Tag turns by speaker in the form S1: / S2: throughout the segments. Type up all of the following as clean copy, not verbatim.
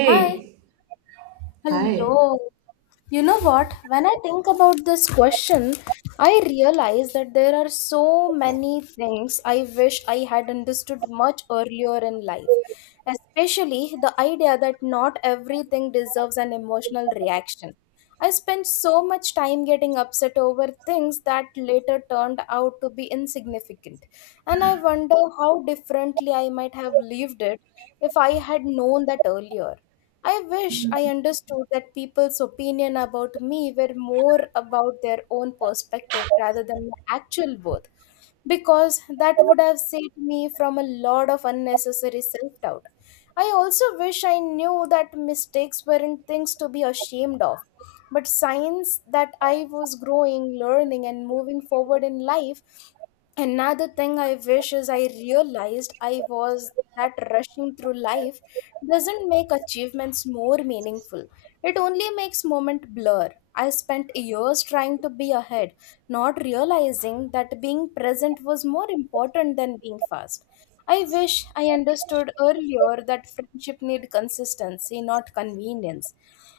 S1: Hi.
S2: hi.
S1: Hello. You know what? When I think about this question, I realize that there are so many things I wish I had understood much earlier in life, especially the idea that not everything deserves an emotional reaction. I spent so much time getting upset over things that later turned out to be insignificant, and I wonder how differently I might have lived it if I had known that earlier. I wish I understood that people's opinion about me were more about their own perspective rather than my actual worth, because that would have saved me from a lot of unnecessary self doubt. I also wish I knew that mistakes weren't things to be ashamed of, but signs that I was growing, learning, and moving forward in life. Another thing I wish is I realized I was that rushing through life doesn't make achievements more meaningful. It only makes moment blur. I spent years trying to be ahead, not realizing that being present was more important than being fast. I wish I understood earlier that friendship need consistency, not convenience,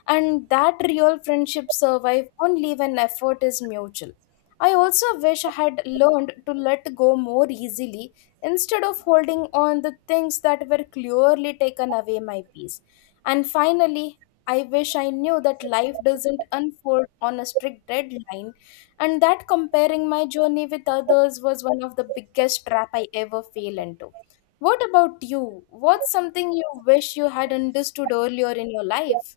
S1: and that real friendships survive only when effort is mutual. I also wish I had learned to let go more easily instead of holding on the things that were clearly taken away my peace. And finally, I wish I knew that life doesn't unfold on a strict deadline and that comparing my journey with others was one of the biggest trap I ever fell into. What about you? What's something you wish you had understood earlier in your life?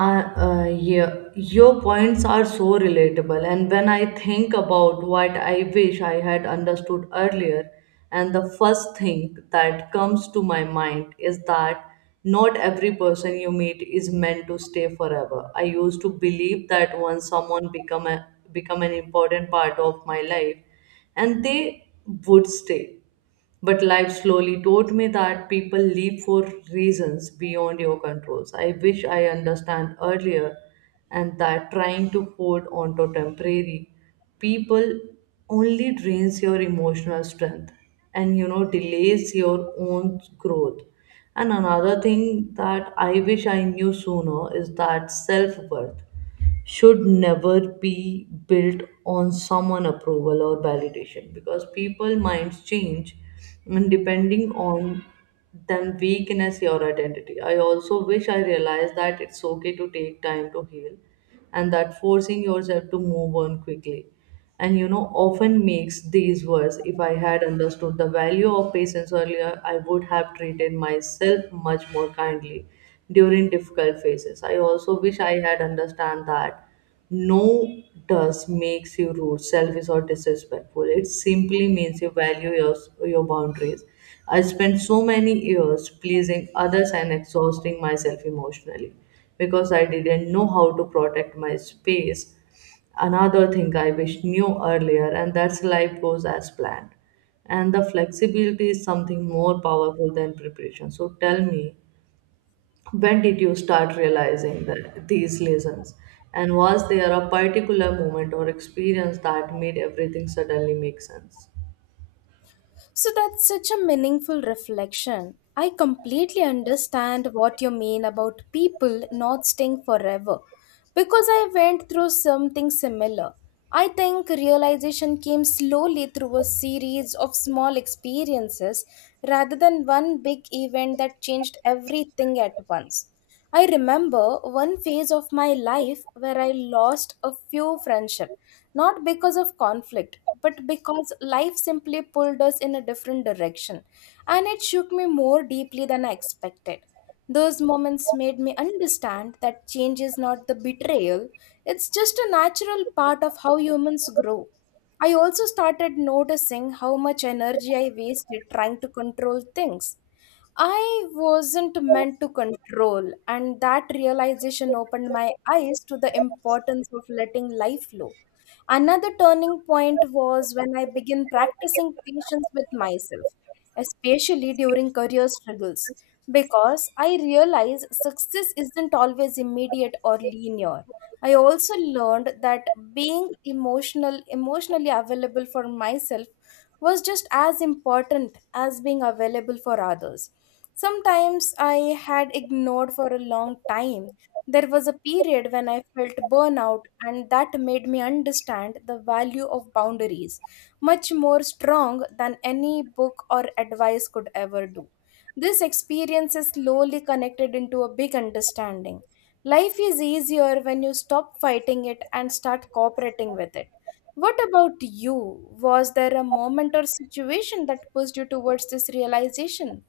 S2: Yeah, your points are so relatable. And when I think about what I wish I had understood earlier, and the first thing that comes to my mind is that not every person you meet is meant to stay forever. I used to believe that once become an important part of my life, and they would stay. But life slowly taught me that people leave for reasons beyond your controls. I wish I understand earlier and that trying to hold on to temporary people only drains your emotional strength and delays your own growth. And another thing that I wish I knew sooner is that self worth should never be built on someone approval or validation because people minds change and depending on them weakness your identity. I also wish I realized that it's okay to take time to heal and that forcing yourself to move on quickly and often makes these worse. If I had understood the value of patience earlier, I would have treated myself much more kindly during difficult phases. I also wish I had understand that no does makes you rude, selfish, or disrespectful. It simply means you value your boundaries. I spent so many years pleasing others and exhausting myself emotionally because I didn't know how to protect my space. Another thing I wish knew earlier, and that's life goes as planned. And the flexibility is something more powerful than preparation. So tell me, when did you start realizing that these lessons? And was there a particular moment or experience that made everything suddenly make sense?
S1: So that's such a meaningful reflection. I completely understand what you mean about people not staying forever because I went through something similar. I think realization came slowly through a series of small experiences rather than one big event that changed everything at once. I remember one phase of my life where I lost a few friendships not because of conflict but because life simply pulled us in a different direction, and it shook me more deeply than I expected. Those moments made me understand that change is not the betrayal. It's just a natural part of how humans grow. I also started noticing how much energy I wasted trying to control things I wasn't meant to control, and that realization opened my eyes to the importance of letting life flow. Another turning point was when I began practicing patience with myself, especially during career struggles, because I realized success isn't always immediate or linear. I also learned that being emotionally available for myself was just as important as being available for others. Sometimes I had ignored for a long time. There was a period when I felt burnout, and that made me understand the value of boundaries much more strong than any book or advice could ever do. This experience is slowly connected into a big understanding. Life is easier when you stop fighting it and start cooperating with it. What about you? Was there a moment or situation that pushed you towards this realization?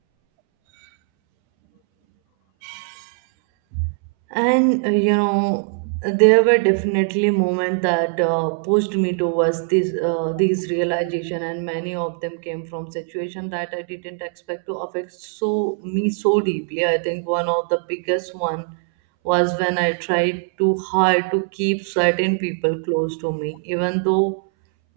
S2: And uh, you know, there were definitely moments that pushed me towards this these realization, and many of them came from situation that I didn't expect to affect so me so deeply. I think one of the biggest one was when I tried too hard to keep certain people close to me, even though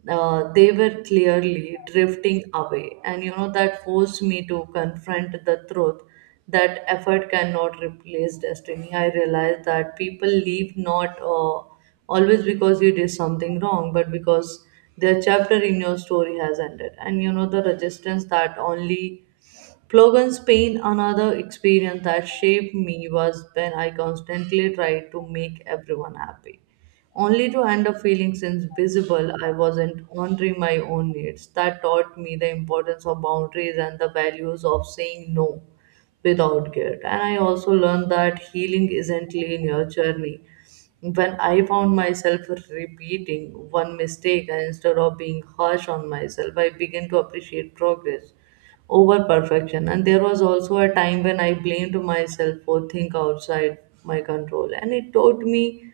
S2: they were clearly drifting away. That forced me to confront the truth that effort cannot replace destiny. I realized that people leave not always because you did something wrong, but because their chapter in your story has ended. And you know, the resistance that only Plogan's pain, another experience that shaped me, was when I constantly tried to make everyone happy, only to end up feeling invisible. I wasn't honoring my own needs. That taught me the importance of boundaries and the values of saying no without guilt. And I also learned that healing isn't linear journey when I found myself repeating one mistake instead of being harsh on myself, I began to appreciate progress over perfection. And there was also a time when I blamed myself for things outside my control, and it taught me,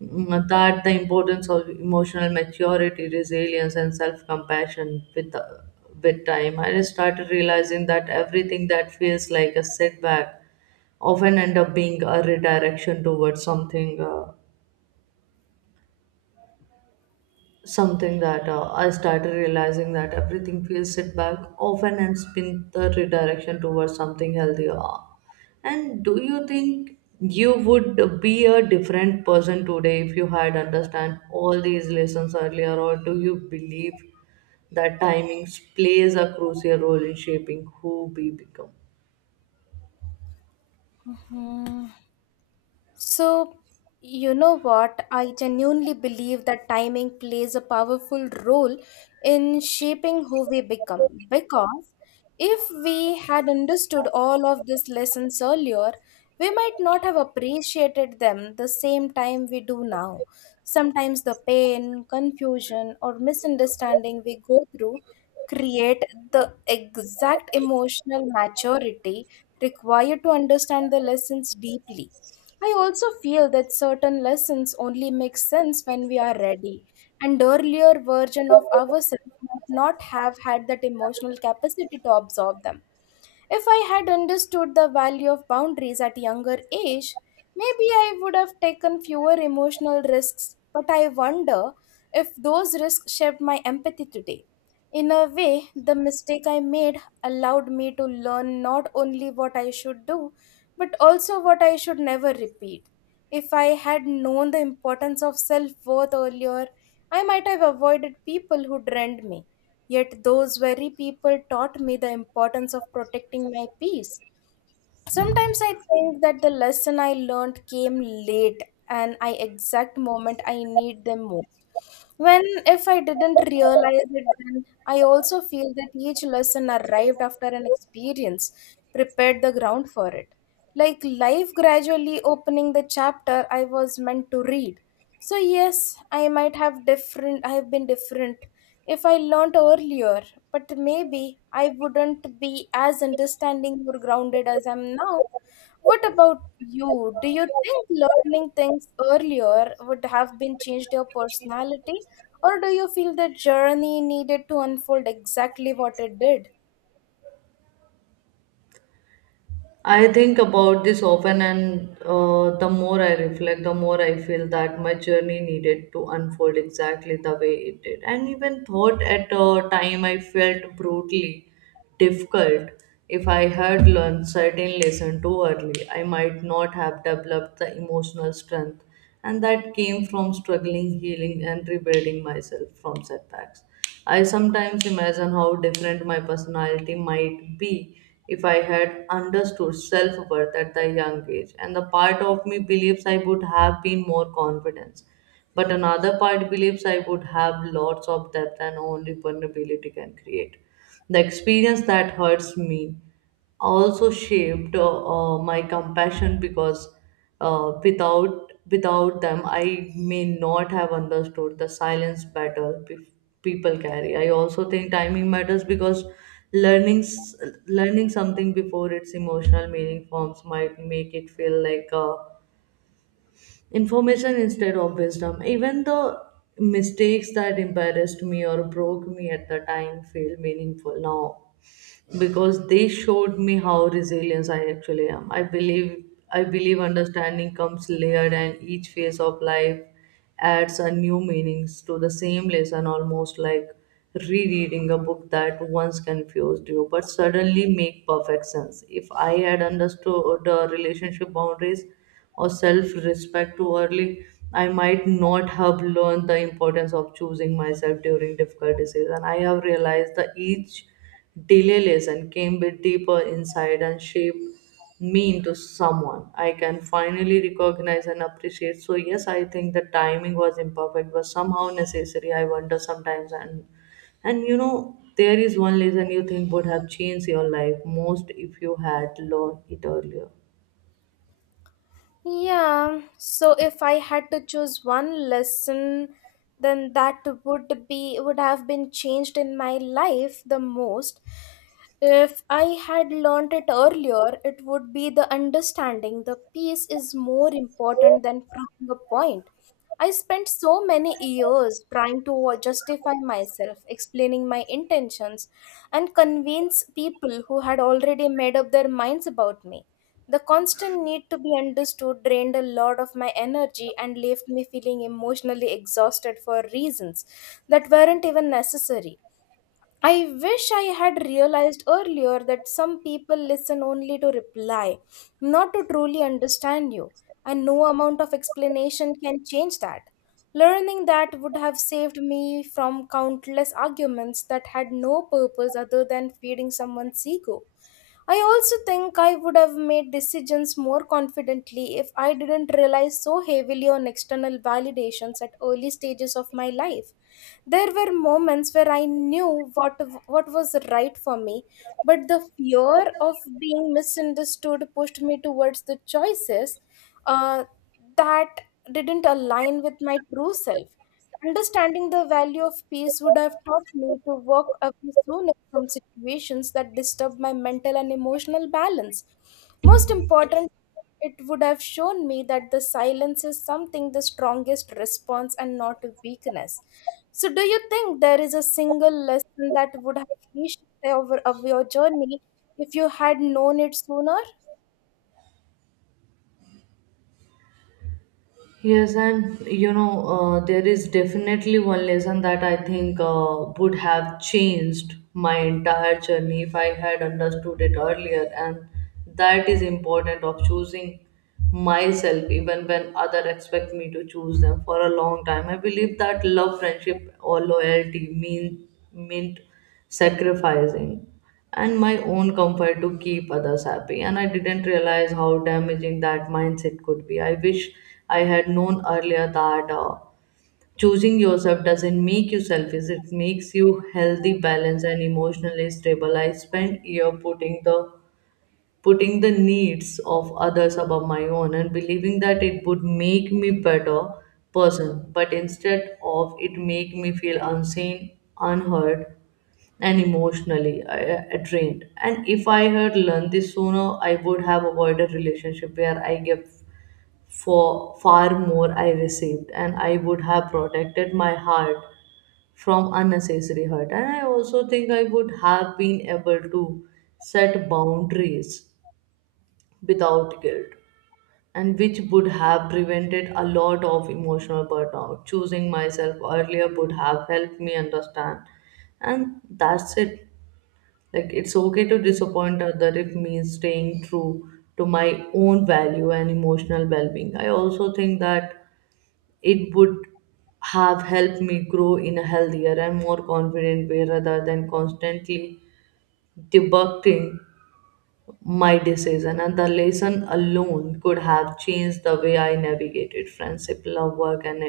S2: that the importance of emotional maturity, resilience, and self-compassion with time. I started realizing that everything that feels like a setback often end up being a redirection towards something. Something that I started realizing that everything feels set back often and spin the redirection towards something healthier. And do you think you would be a different person today if you had understand all these lessons earlier, or do you believe that timings plays a crucial role in shaping who we become?
S1: Hmm. So, you know what? I genuinely believe that timing plays a powerful role in shaping who we become. Because if we had understood all of these lessons earlier, we might not have appreciated them the same time we do now. Sometimes the pain, confusion, or misunderstanding we go through create the exact emotional maturity required to understand the lessons deeply. I also feel that certain lessons only make sense when we are ready, and earlier version of ourselves might not have had that emotional capacity to absorb them. If I had understood the value of boundaries at a younger age, maybe I would have taken fewer emotional risks, but I wonder if those risks shaped my empathy today. In a way, the mistake I made allowed me to learn not only what I should do, but also what I should never repeat. If I had known the importance of self worth earlier, I might have avoided people who drained me. Yet those very people taught me the importance of protecting my peace. Sometimes I think that the lesson I learned came late and I exact moment I need them most. When if I didn't realize it then I also feel that each lesson arrived after an experience prepared the ground for it, like life gradually opening the chapter I was meant to read. So, yes, I might have different, I have been different if I learnt earlier, but maybe I wouldn't be as understanding or grounded as I'm now. What about you? Do you think learning things earlier would have been changed your personality, or do you feel the journey needed to unfold exactly what it did?
S2: I think about this often, and the more I reflect, the more I feel that my journey needed to unfold exactly the way it did. And even thought at a time I felt brutally difficult. If I had learned certain lesson too early, I might not have developed the emotional strength and that came from struggling, healing and rebuilding myself from setbacks. I sometimes imagine how different my personality might be if I had understood self worth at a young age, and the part of me believes I would have been more confident, but another part believes I would have lots of depth and only vulnerability can create. The experience that hurts me also shaped my compassion because without them, I may not have understood the silence better people carry. I also think timing matters because learning s- learning something before its emotional meaning forms might make it feel like information instead of wisdom. Even the mistakes that embarrassed me or broke me at the time feel meaningful now because they showed me how resilient I actually am. I believe understanding comes layered and each phase of life adds a new meanings to the same lesson almost like rereading a book that once confused you but suddenly make perfect sense. If I had understood the relationship boundaries or self-respect too early, I might not have learned the importance of choosing myself during difficult decisions. And I have realized that each delay lesson came with deeper insight and shaped me into someone I can finally recognize and appreciate. So yes, I think the timing was imperfect, but somehow necessary. I wonder sometimes there is one lesson you think would have changed your life most if you had learned it earlier.
S1: Yeah, so if I had to choose one lesson, then that would be would have been changed in my life the most. If I had learned it earlier, it would be the understanding the peace is more important than proving a point. I spent so many years trying to justify myself, explaining my intentions, and convince people who had already made up their minds about me. The constant need to be understood drained a lot of my energy and left me feeling emotionally exhausted for reasons that weren't even necessary. I wish I had realized earlier that some people listen only to reply, not to truly understand you, and no amount of explanation can change that. Learning that would have saved me from countless arguments that had no purpose other than feeding someone's ego. I also think I would have made decisions more confidently if I didn't rely so heavily on external validations at early stages of my life. There were moments where I knew what was right for me, but the fear of being misunderstood pushed me towards the choices uh, that didn't align with my true self. Understanding the value of peace would have taught me to walk away sooner from situations that disturb my mental and emotional balance. Most important, it would have shown me that the silence is something the strongest response and not a weakness. So, do you think there is a single lesson that would have reshaped over of your journey if you had known it sooner?
S2: Yes, and you know, there is definitely one lesson that I think would have changed my entire journey if I had understood it earlier, and that is important of choosing myself even when other expect me to choose them for a long time. I believe that love, friendship, or loyalty mean meant sacrificing and my own comfort to keep others happy. And I didn't realize how damaging that mindset could be. I wish I had known earlier that choosing yourself doesn't make you selfish, it makes you healthy, balanced, and emotionally stable. I spent year putting the needs of others above my own and believing that it would make me better person but instead of it make me feel unseen unheard and emotionally I drained. And if I had learned this sooner, I would have avoided relationship where I gave for far more I received, and I would have protected my heart from unnecessary hurt. And I also think I would have been able to set boundaries without guilt and which would have prevented a lot of emotional burnout. Choosing myself earlier would have helped me understand and that's it, like it's okay to disappoint other if means staying true to my own value and emotional well-being. I also think that it would have helped me grow in a healthier and more confident way rather than constantly debugging my decision. And the lesson alone could have changed the way I navigated friendship, love, work, and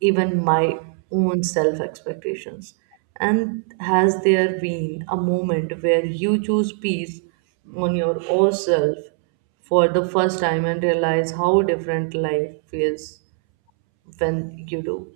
S2: even my own self expectations. And has there been a moment where you choose peace on your own self for the first time and realize how different life feels when you do?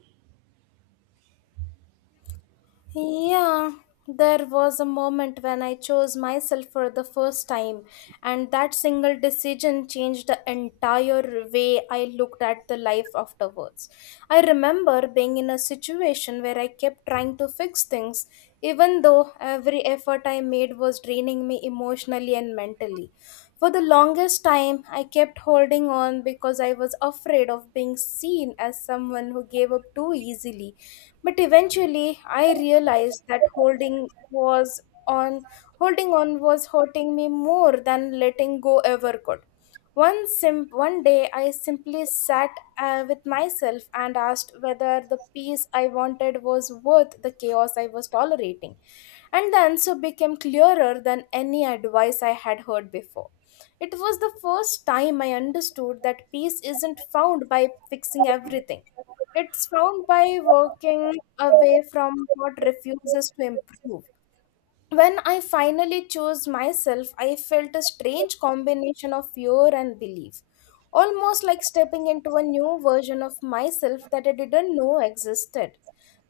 S1: Yeah, there was a moment when I chose myself for the first time, and that single decision changed the entire way I looked at the life afterwards. I remember being in a situation where I kept trying to fix things, even though every effort I made was draining me emotionally and mentally. For the longest time, I kept holding on because I was afraid of being seen as someone who gave up too easily, but eventually I realized that on holding on was hurting me more than letting go ever could. One day I simply sat with myself and asked whether the peace I wanted was worth the chaos I was tolerating. And the answer became clearer than any advice I had heard before. It was the first time I understood that peace isn't found by fixing everything. It's found by walking away from what refuses to improve. When I finally chose myself, I felt a strange combination of fear and belief, almost like stepping into a new version of myself that I didn't know existed.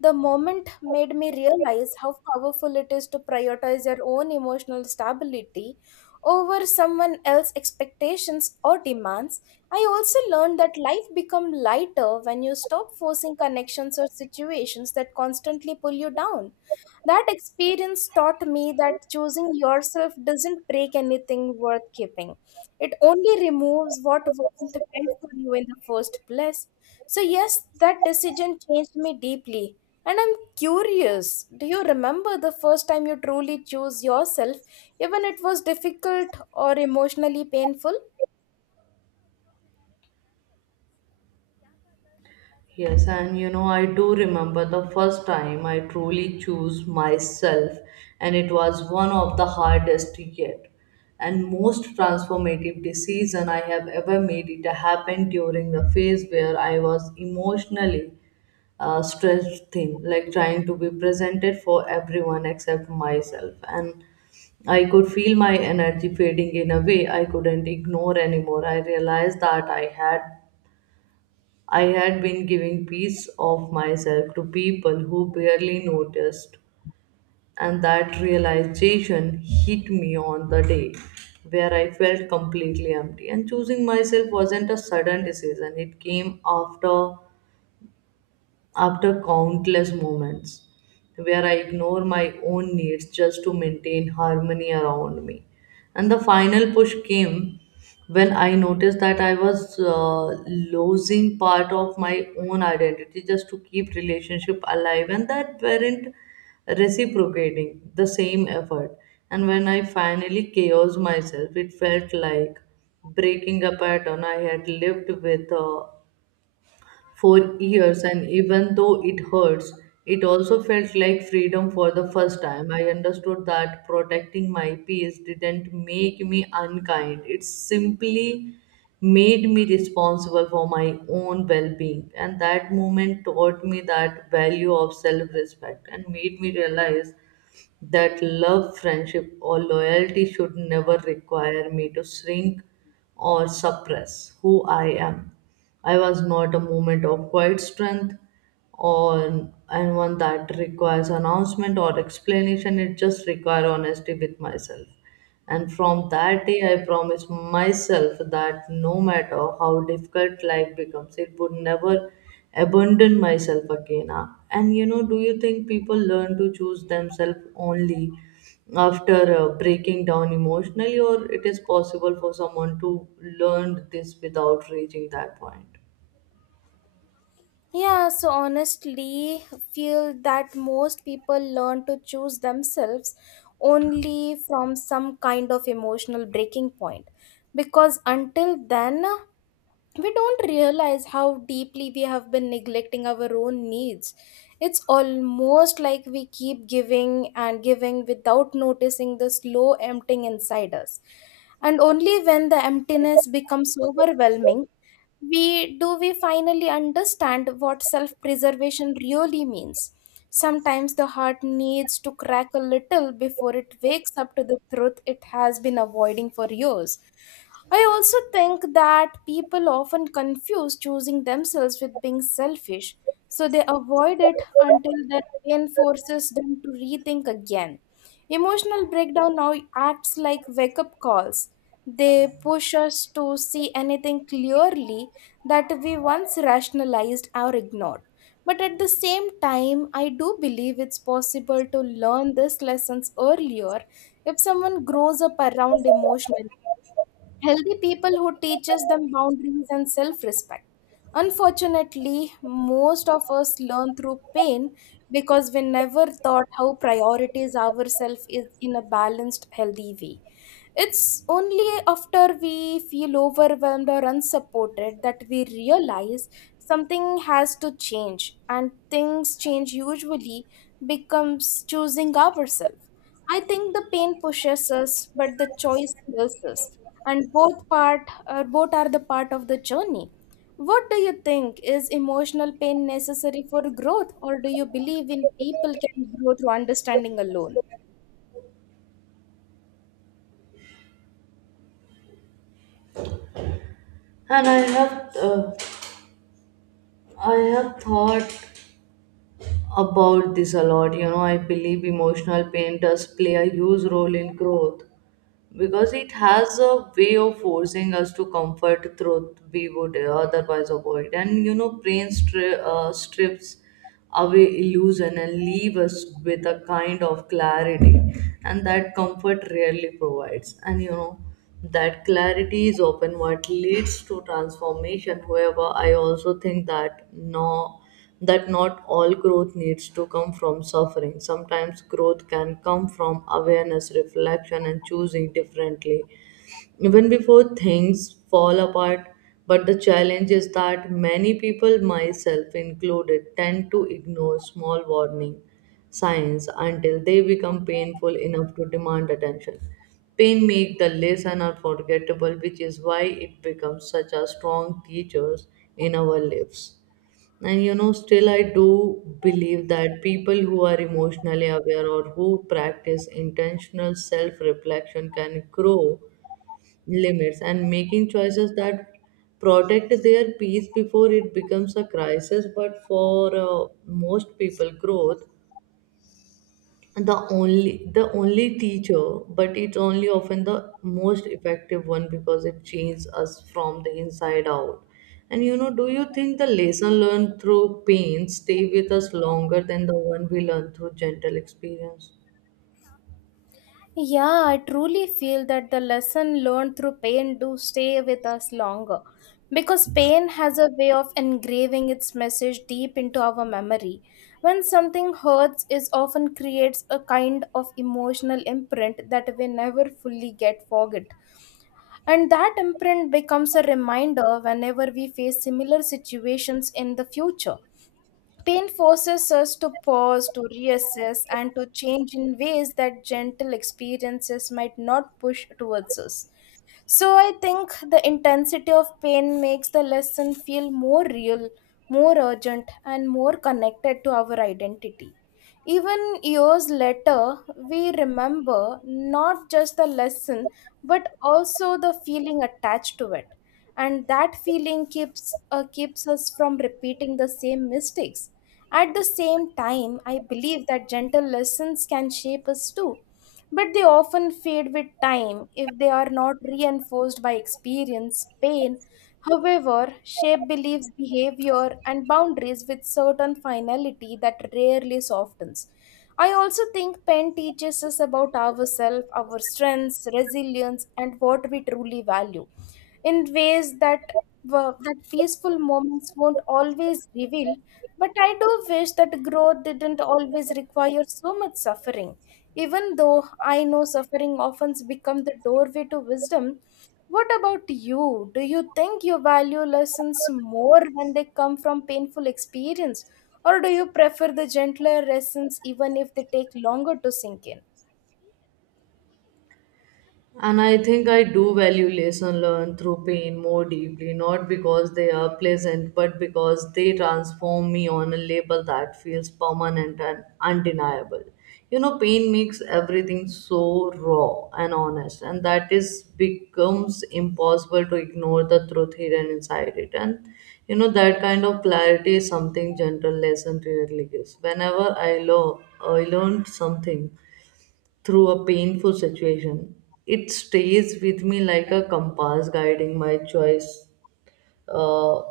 S1: The moment made me realize how powerful it is to prioritize your own emotional stability over someone else's expectations or demands. I also learned that life becomes lighter when you stop forcing connections or situations that constantly pull you down. That experience taught me that choosing yourself doesn't break anything worth keeping. It only removes what wasn't meant for you in the first place. So, yes, that decision changed me deeply. And I'm curious, do you remember the first time you truly chose yourself, even it was difficult or emotionally painful?
S2: Yes, and you know, I do remember the first time I truly chose myself, and it was one of the hardest yet and most transformative decision I have ever made. It happened during the phase where I was emotionally stressed thin, like trying to be presented for everyone except myself. And I could feel my energy fading in a way I couldn't ignore anymore. I realized that I had been giving piece of myself to people who barely noticed, and that realization hit me on the day where I felt completely empty. And choosing myself wasn't a sudden decision, it came after countless moments where I ignore my own needs just to maintain harmony around me. And the final push came when I noticed that I was losing part of my own identity just to keep relationship alive and that weren't reciprocating the same effort. And when I finally chaos myself, it felt like breaking a pattern I had lived with for years, and even though it hurts, it also felt like freedom for the first time. I understood that protecting my peace didn't make me unkind, it simply made me responsible for my own well being. And that moment taught me that value of self respect and made me realize that love, friendship, or loyalty should never require me to shrink or suppress who I am. I was not a moment of quiet strength or and one that requires announcement or explanation. It just requires honesty with myself. And from that day, I promised myself that no matter how difficult life becomes, it would never abandon myself again. Do you think people learn to choose themselves only after breaking down emotionally, or it is possible for someone to learn this without reaching that point?
S1: Yeah, so honestly, feel that most people learn to choose themselves only from some kind of emotional breaking point because until then we don't realize how deeply we have been neglecting our own needs. It's almost like we keep giving and giving without noticing the slow emptying inside us. And only when the emptiness becomes overwhelming, we do we finally understand what self preservation really means. Sometimes the heart needs to crack a little before it wakes up to the truth it has been avoiding for years. I also think that people often confuse choosing themselves with being selfish, so they avoid it until the pain forces them to rethink again. Emotional breakdown now acts like wake up calls. They push us to see anything clearly that we once rationalized or ignored. But at the same time, I do believe it's possible to learn these lessons earlier if someone grows up around emotional healthy people who teaches them boundaries and self-respect. Unfortunately, most of us learn through pain because we never thought how priorities ourselves is in a balanced healthy way. It's only after we feel overwhelmed or unsupported that we realize something has to change, and things change usually becomes choosing ourselves. I think the pain pushes us, but the choice heals us, and both are the part of the journey. What do you think, is emotional pain necessary for growth, or do you believe in people can grow through understanding alone?
S2: And I have thought about this a lot. You know, I believe emotional pain does play a huge role in growth because it has a way of forcing us to comfort truth we would otherwise avoid, and brain strips away illusion and leave us with a kind of clarity and that comfort rarely provides. And you know that clarity is often what leads to transformation. However, I also think that no, that not all growth needs to come from suffering. Sometimes growth can come from awareness, reflection, and choosing differently even before things fall apart. But the challenge is that many people, myself included, tend to ignore small warning signs until they become painful enough to demand attention. Pain makes the lesson unforgettable, which is why it becomes such a strong teacher in our lives. Still, I do believe that people who are emotionally aware or who practice intentional self reflection can grow limits and making choices that protect their peace before it becomes a crisis. But for most people growth the only teacher, but it's only often the most effective one because it changes us from the inside out. And you know do you think the lesson learned through pain stay with us longer than the one we learn through gentle experience?
S1: Yeah, I truly feel that the lesson learned through pain do stay with us longer because pain has a way of engraving its message deep into our memory. When something hurts is often creates a kind of emotional imprint that we never fully get forget. And that imprint becomes a reminder whenever we face similar situations in the future. Pain forces us to pause, to reassess, and to change in ways that gentle experiences might not push towards us. So I think the intensity of pain makes the lesson feel more real, more urgent, and more connected to our identity. Even years later, we remember not just the lesson but also the feeling attached to it. And that feeling keeps us from repeating the same mistakes. At the same time, I believe that gentle lessons can shape us too, but they often fade with time if they are not reinforced by experience, pain. However, shape beliefs, behavior, and boundaries with certain finality that rarely softens. I also think pen teaches us about ourselves, our strengths, resilience, and what we truly value in ways that that peaceful moments won't always reveal, but I do wish that growth didn't always require so much suffering. Even though I know suffering often becomes the doorway to wisdom, what about you? Do you think you value lessons more when they come from painful experience, or do you prefer the gentler lessons even if they take longer to sink in?
S2: And I think I do value lesson learned through pain more deeply, not because they are pleasant, but because they transform me on a label that feels permanent and undeniable. You know, pain makes everything so raw and honest, and that is becomes impossible to ignore the truth hidden inside it. That kind of clarity is something gentle lesson rarely gives. Whenever I learned something through a painful situation, it stays with me like a compass guiding my choice, uh,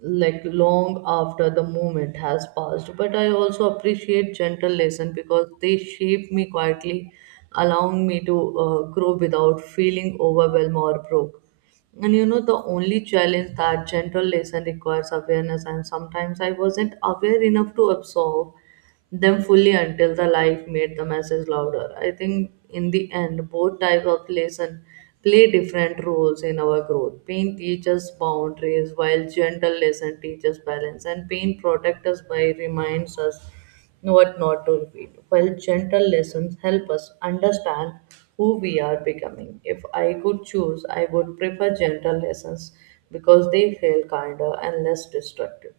S2: like long after the moment has passed. But I also appreciate gentle lessons because they shape me quietly, allowing me to grow without feeling overwhelmed or broke. The only challenge that gentle lesson requires awareness, and sometimes I wasn't aware enough to absorb them fully until the life made the message louder. I think in the end, both types of lesson play different roles in our growth. Pain teaches boundaries, while gentle lesson teaches balance, and pain protects us by reminds us what not to repeat, while gentle lessons help us understand who we are becoming. If I could choose, I would prefer gentle lessons because they feel kinder and less destructive.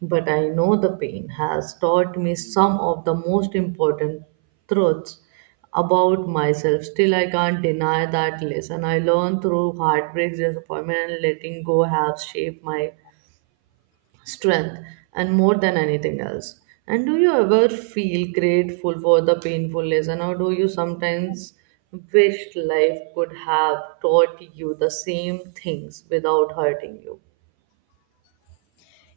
S2: But I know the pain has taught me some of the most important truths about myself. Still, I can't deny that lesson I learned through heartbreaks, disappointment, and letting go have shaped my strength and more than anything else. And do you ever feel grateful for the painful lesson, or do you sometimes wish life could have taught you the same things without hurting you?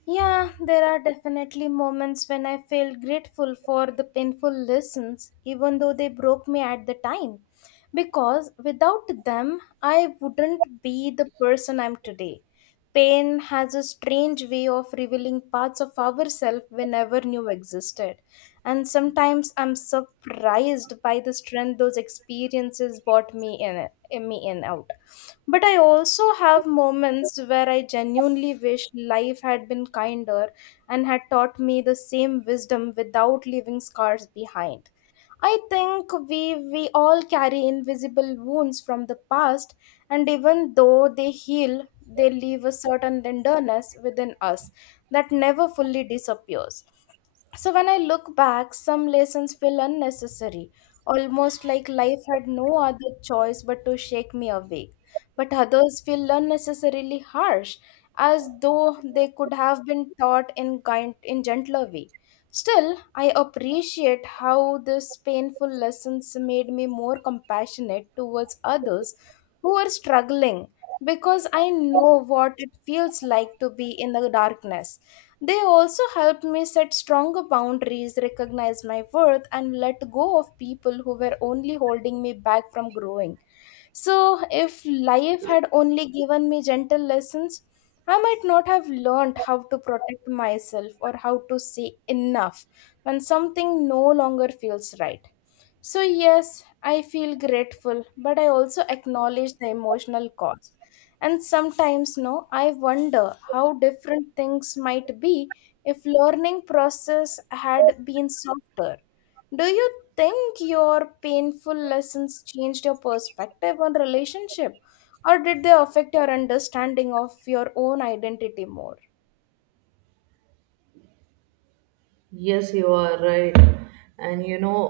S1: Yeah, there are definitely moments when I feel grateful for the painful lessons, even though they broke me at the time. Because without them, I wouldn't be the person I'm today. Pain has a strange way of revealing parts of ourselves we never knew existed. And sometimes I'm surprised by the strength those experiences brought in me in out. But I also have moments where I genuinely wish life had been kinder and had taught me the same wisdom without leaving scars behind. I think we all carry invisible wounds from the past, and even though they heal, they leave a certain tenderness within us that never fully disappears. So when I look back, some lessons feel unnecessary, almost like life had no other choice but to shake me awake. But others feel unnecessarily harsh, as though they could have been taught in gentler way. Still, I appreciate how this painful lessons made me more compassionate towards others who are struggling because I know what it feels like to be in the darkness. They also helped me set stronger boundaries, recognize my worth, and let go of people who were only holding me back from growing. So, if life had only given me gentle lessons, I might not have learned how to protect myself or how to say enough when something no longer feels right. So, yes, I feel grateful, but I also acknowledge the emotional cost. And sometimes, no, I wonder how different things might be if learning process had been softer. Do you think your painful lessons changed your perspective on relationship, or did they affect your understanding of your own identity more?
S2: Yes, you are right. And you know,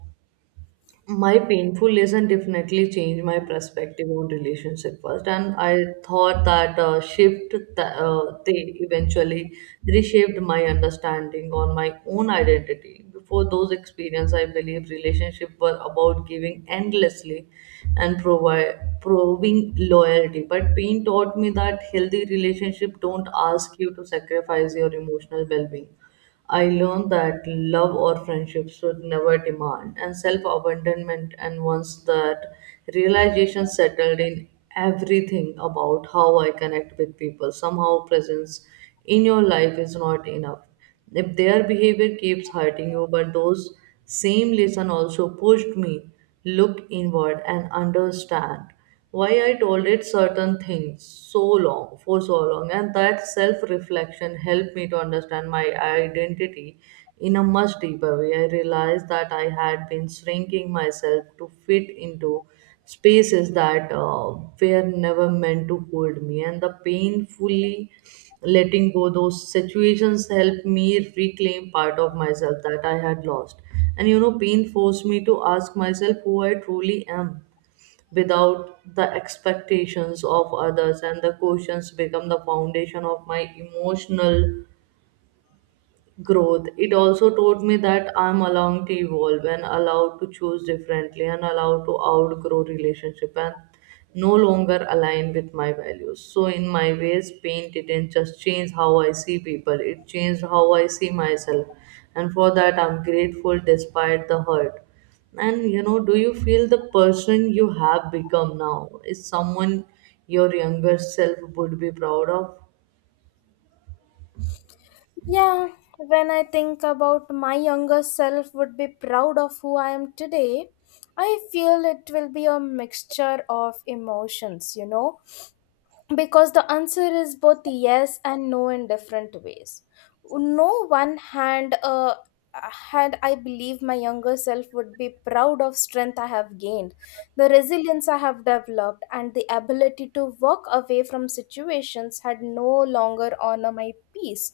S2: uh, my painful lesson definitely changed my perspective on relationship first. And I thought that shift, they eventually reshaped my understanding on my own identity. Before those experiences, I believe relationships were about giving endlessly and proving loyalty. But pain taught me that healthy relationship don't ask you to sacrifice your emotional well-being. I learned that love or friendship should never demand and self abandonment, and once that realization settled in everything about how I connect with people, somehow presence in your life is not enough if their behavior keeps hurting you. But those same lesson also pushed me look inward and understand why I tolerate certain things so long for so long, and that self reflection helped me to understand my identity in a much deeper way. I realized that I had been shrinking myself to fit into spaces that were never meant to hold me, and the painfully letting go those situations helped me reclaim part of myself that I had lost. And you know pain forced me to ask myself who I truly am without the expectations of others, and the questions become the foundation of my emotional growth. It also taught me that I'm allowed to evolve and allowed to choose differently and allowed to outgrow relationship and no longer align with my values. So in my ways, paint didn't just change how I see people, it changed how I see myself. And for that I'm grateful despite the hurt. Do you feel the person you have become now is someone your younger self would be proud of?
S1: Yeah, when I think about my younger self would be proud of who I am today, I feel it will be a mixture of emotions, you know, because the answer is both yes and no in different ways. No one hand had I believe my younger self would be proud of strength I have gained, the resilience I have developed, and the ability to walk away from situations had no longer honor my peace.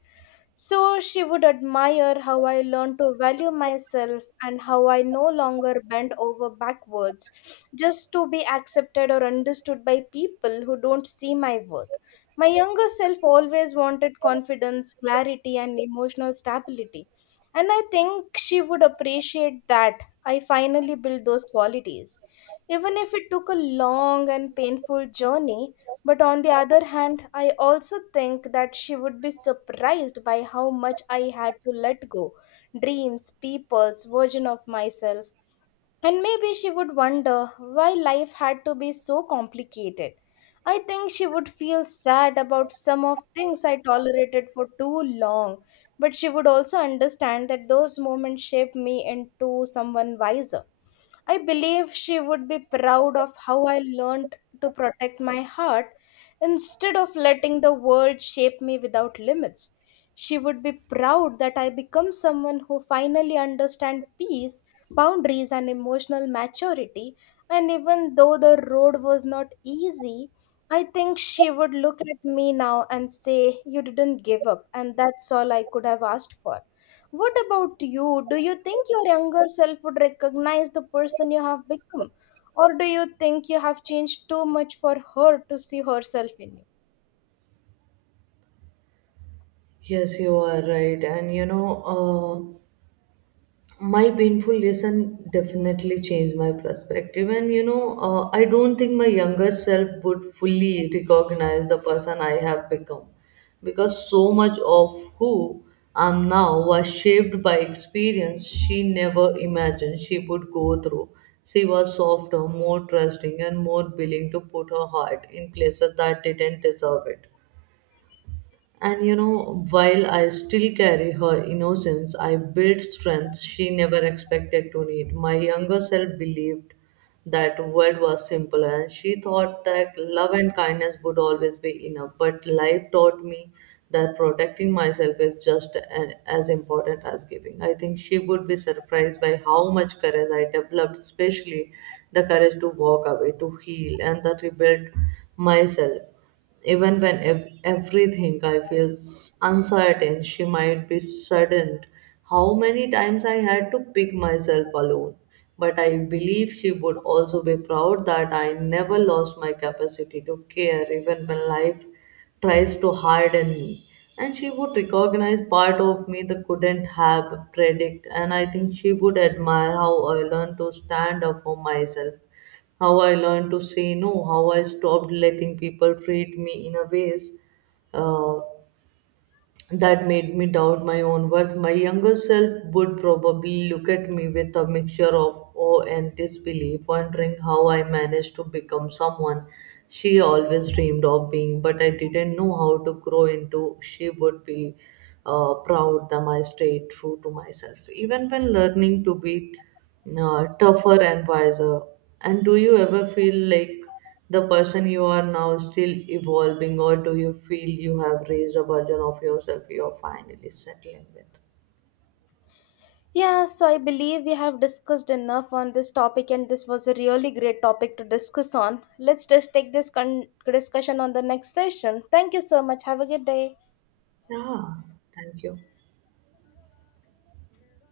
S1: So she would admire how I learned to value myself and how I no longer bent over backwards just to be accepted or understood by people who don't see my worth. My younger self always wanted confidence, clarity, and emotional stability. And I think she would appreciate that I finally built those qualities, even if it took a long and painful journey. But on the other hand, I also think that she would be surprised by how much I had to let go, dreams, people's version of myself. And maybe she would wonder why life had to be so complicated. I think she would feel sad about some of things I tolerated for too long, but she would also understand that those moments shaped me into someone wiser. I believe she would be proud of how I learned to protect my heart instead of letting the world shape me without limits. She would be proud that I become someone who finally understands peace, boundaries, and emotional maturity. And even though the road was not easy, I think she would look at me now and say, "You didn't give up, and that's all I could have asked for." What about you? Do you think your younger self would recognize the person you have become? Or do you think you have changed too much for her to see herself in you?
S2: Yes, you are right. My painful lesson definitely changed my perspective. And you know I don't think my younger self would fully recognize the person I have become, because so much of who I'm now was shaped by experience she never imagined she would go through. She was softer, more trusting, and more willing to put her heart in places that didn't deserve it. While I still carry her innocence, I built strength she never expected to need. My younger self believed that world was simple, and she thought that love and kindness would always be enough. But life taught me that protecting myself is just an, as important as giving. I think she would be surprised by how much courage I developed, especially the courage to walk away, to heal, and that rebuild myself. Even when everything I feel uncertain, she might be saddened how many times I had to pick myself alone. But I believe she would also be proud that I never lost my capacity to care, even when life tries to harden me. And she would recognize part of me that couldn't have predict. And I think she would admire how I learned to stand up for myself, how I learned to say no, how I stopped letting people treat me in a ways uh, that made me doubt my own worth. My younger self would probably look at me with a mixture of awe and disbelief, wondering how I managed to become someone she always dreamed of being, but I didn't know how to grow into. She would be proud that I stayed true to myself, even when learning to be tougher and wiser. And do you ever feel like the person you are now still evolving, or do you feel you have raised a version of yourself you're finally settling with?
S1: Yeah, so I believe we have discussed enough on this topic, and this was a really great topic to discuss on. Let's just take discussion on the next session. Thank you so much. Have a good day.
S2: Yeah, thank you.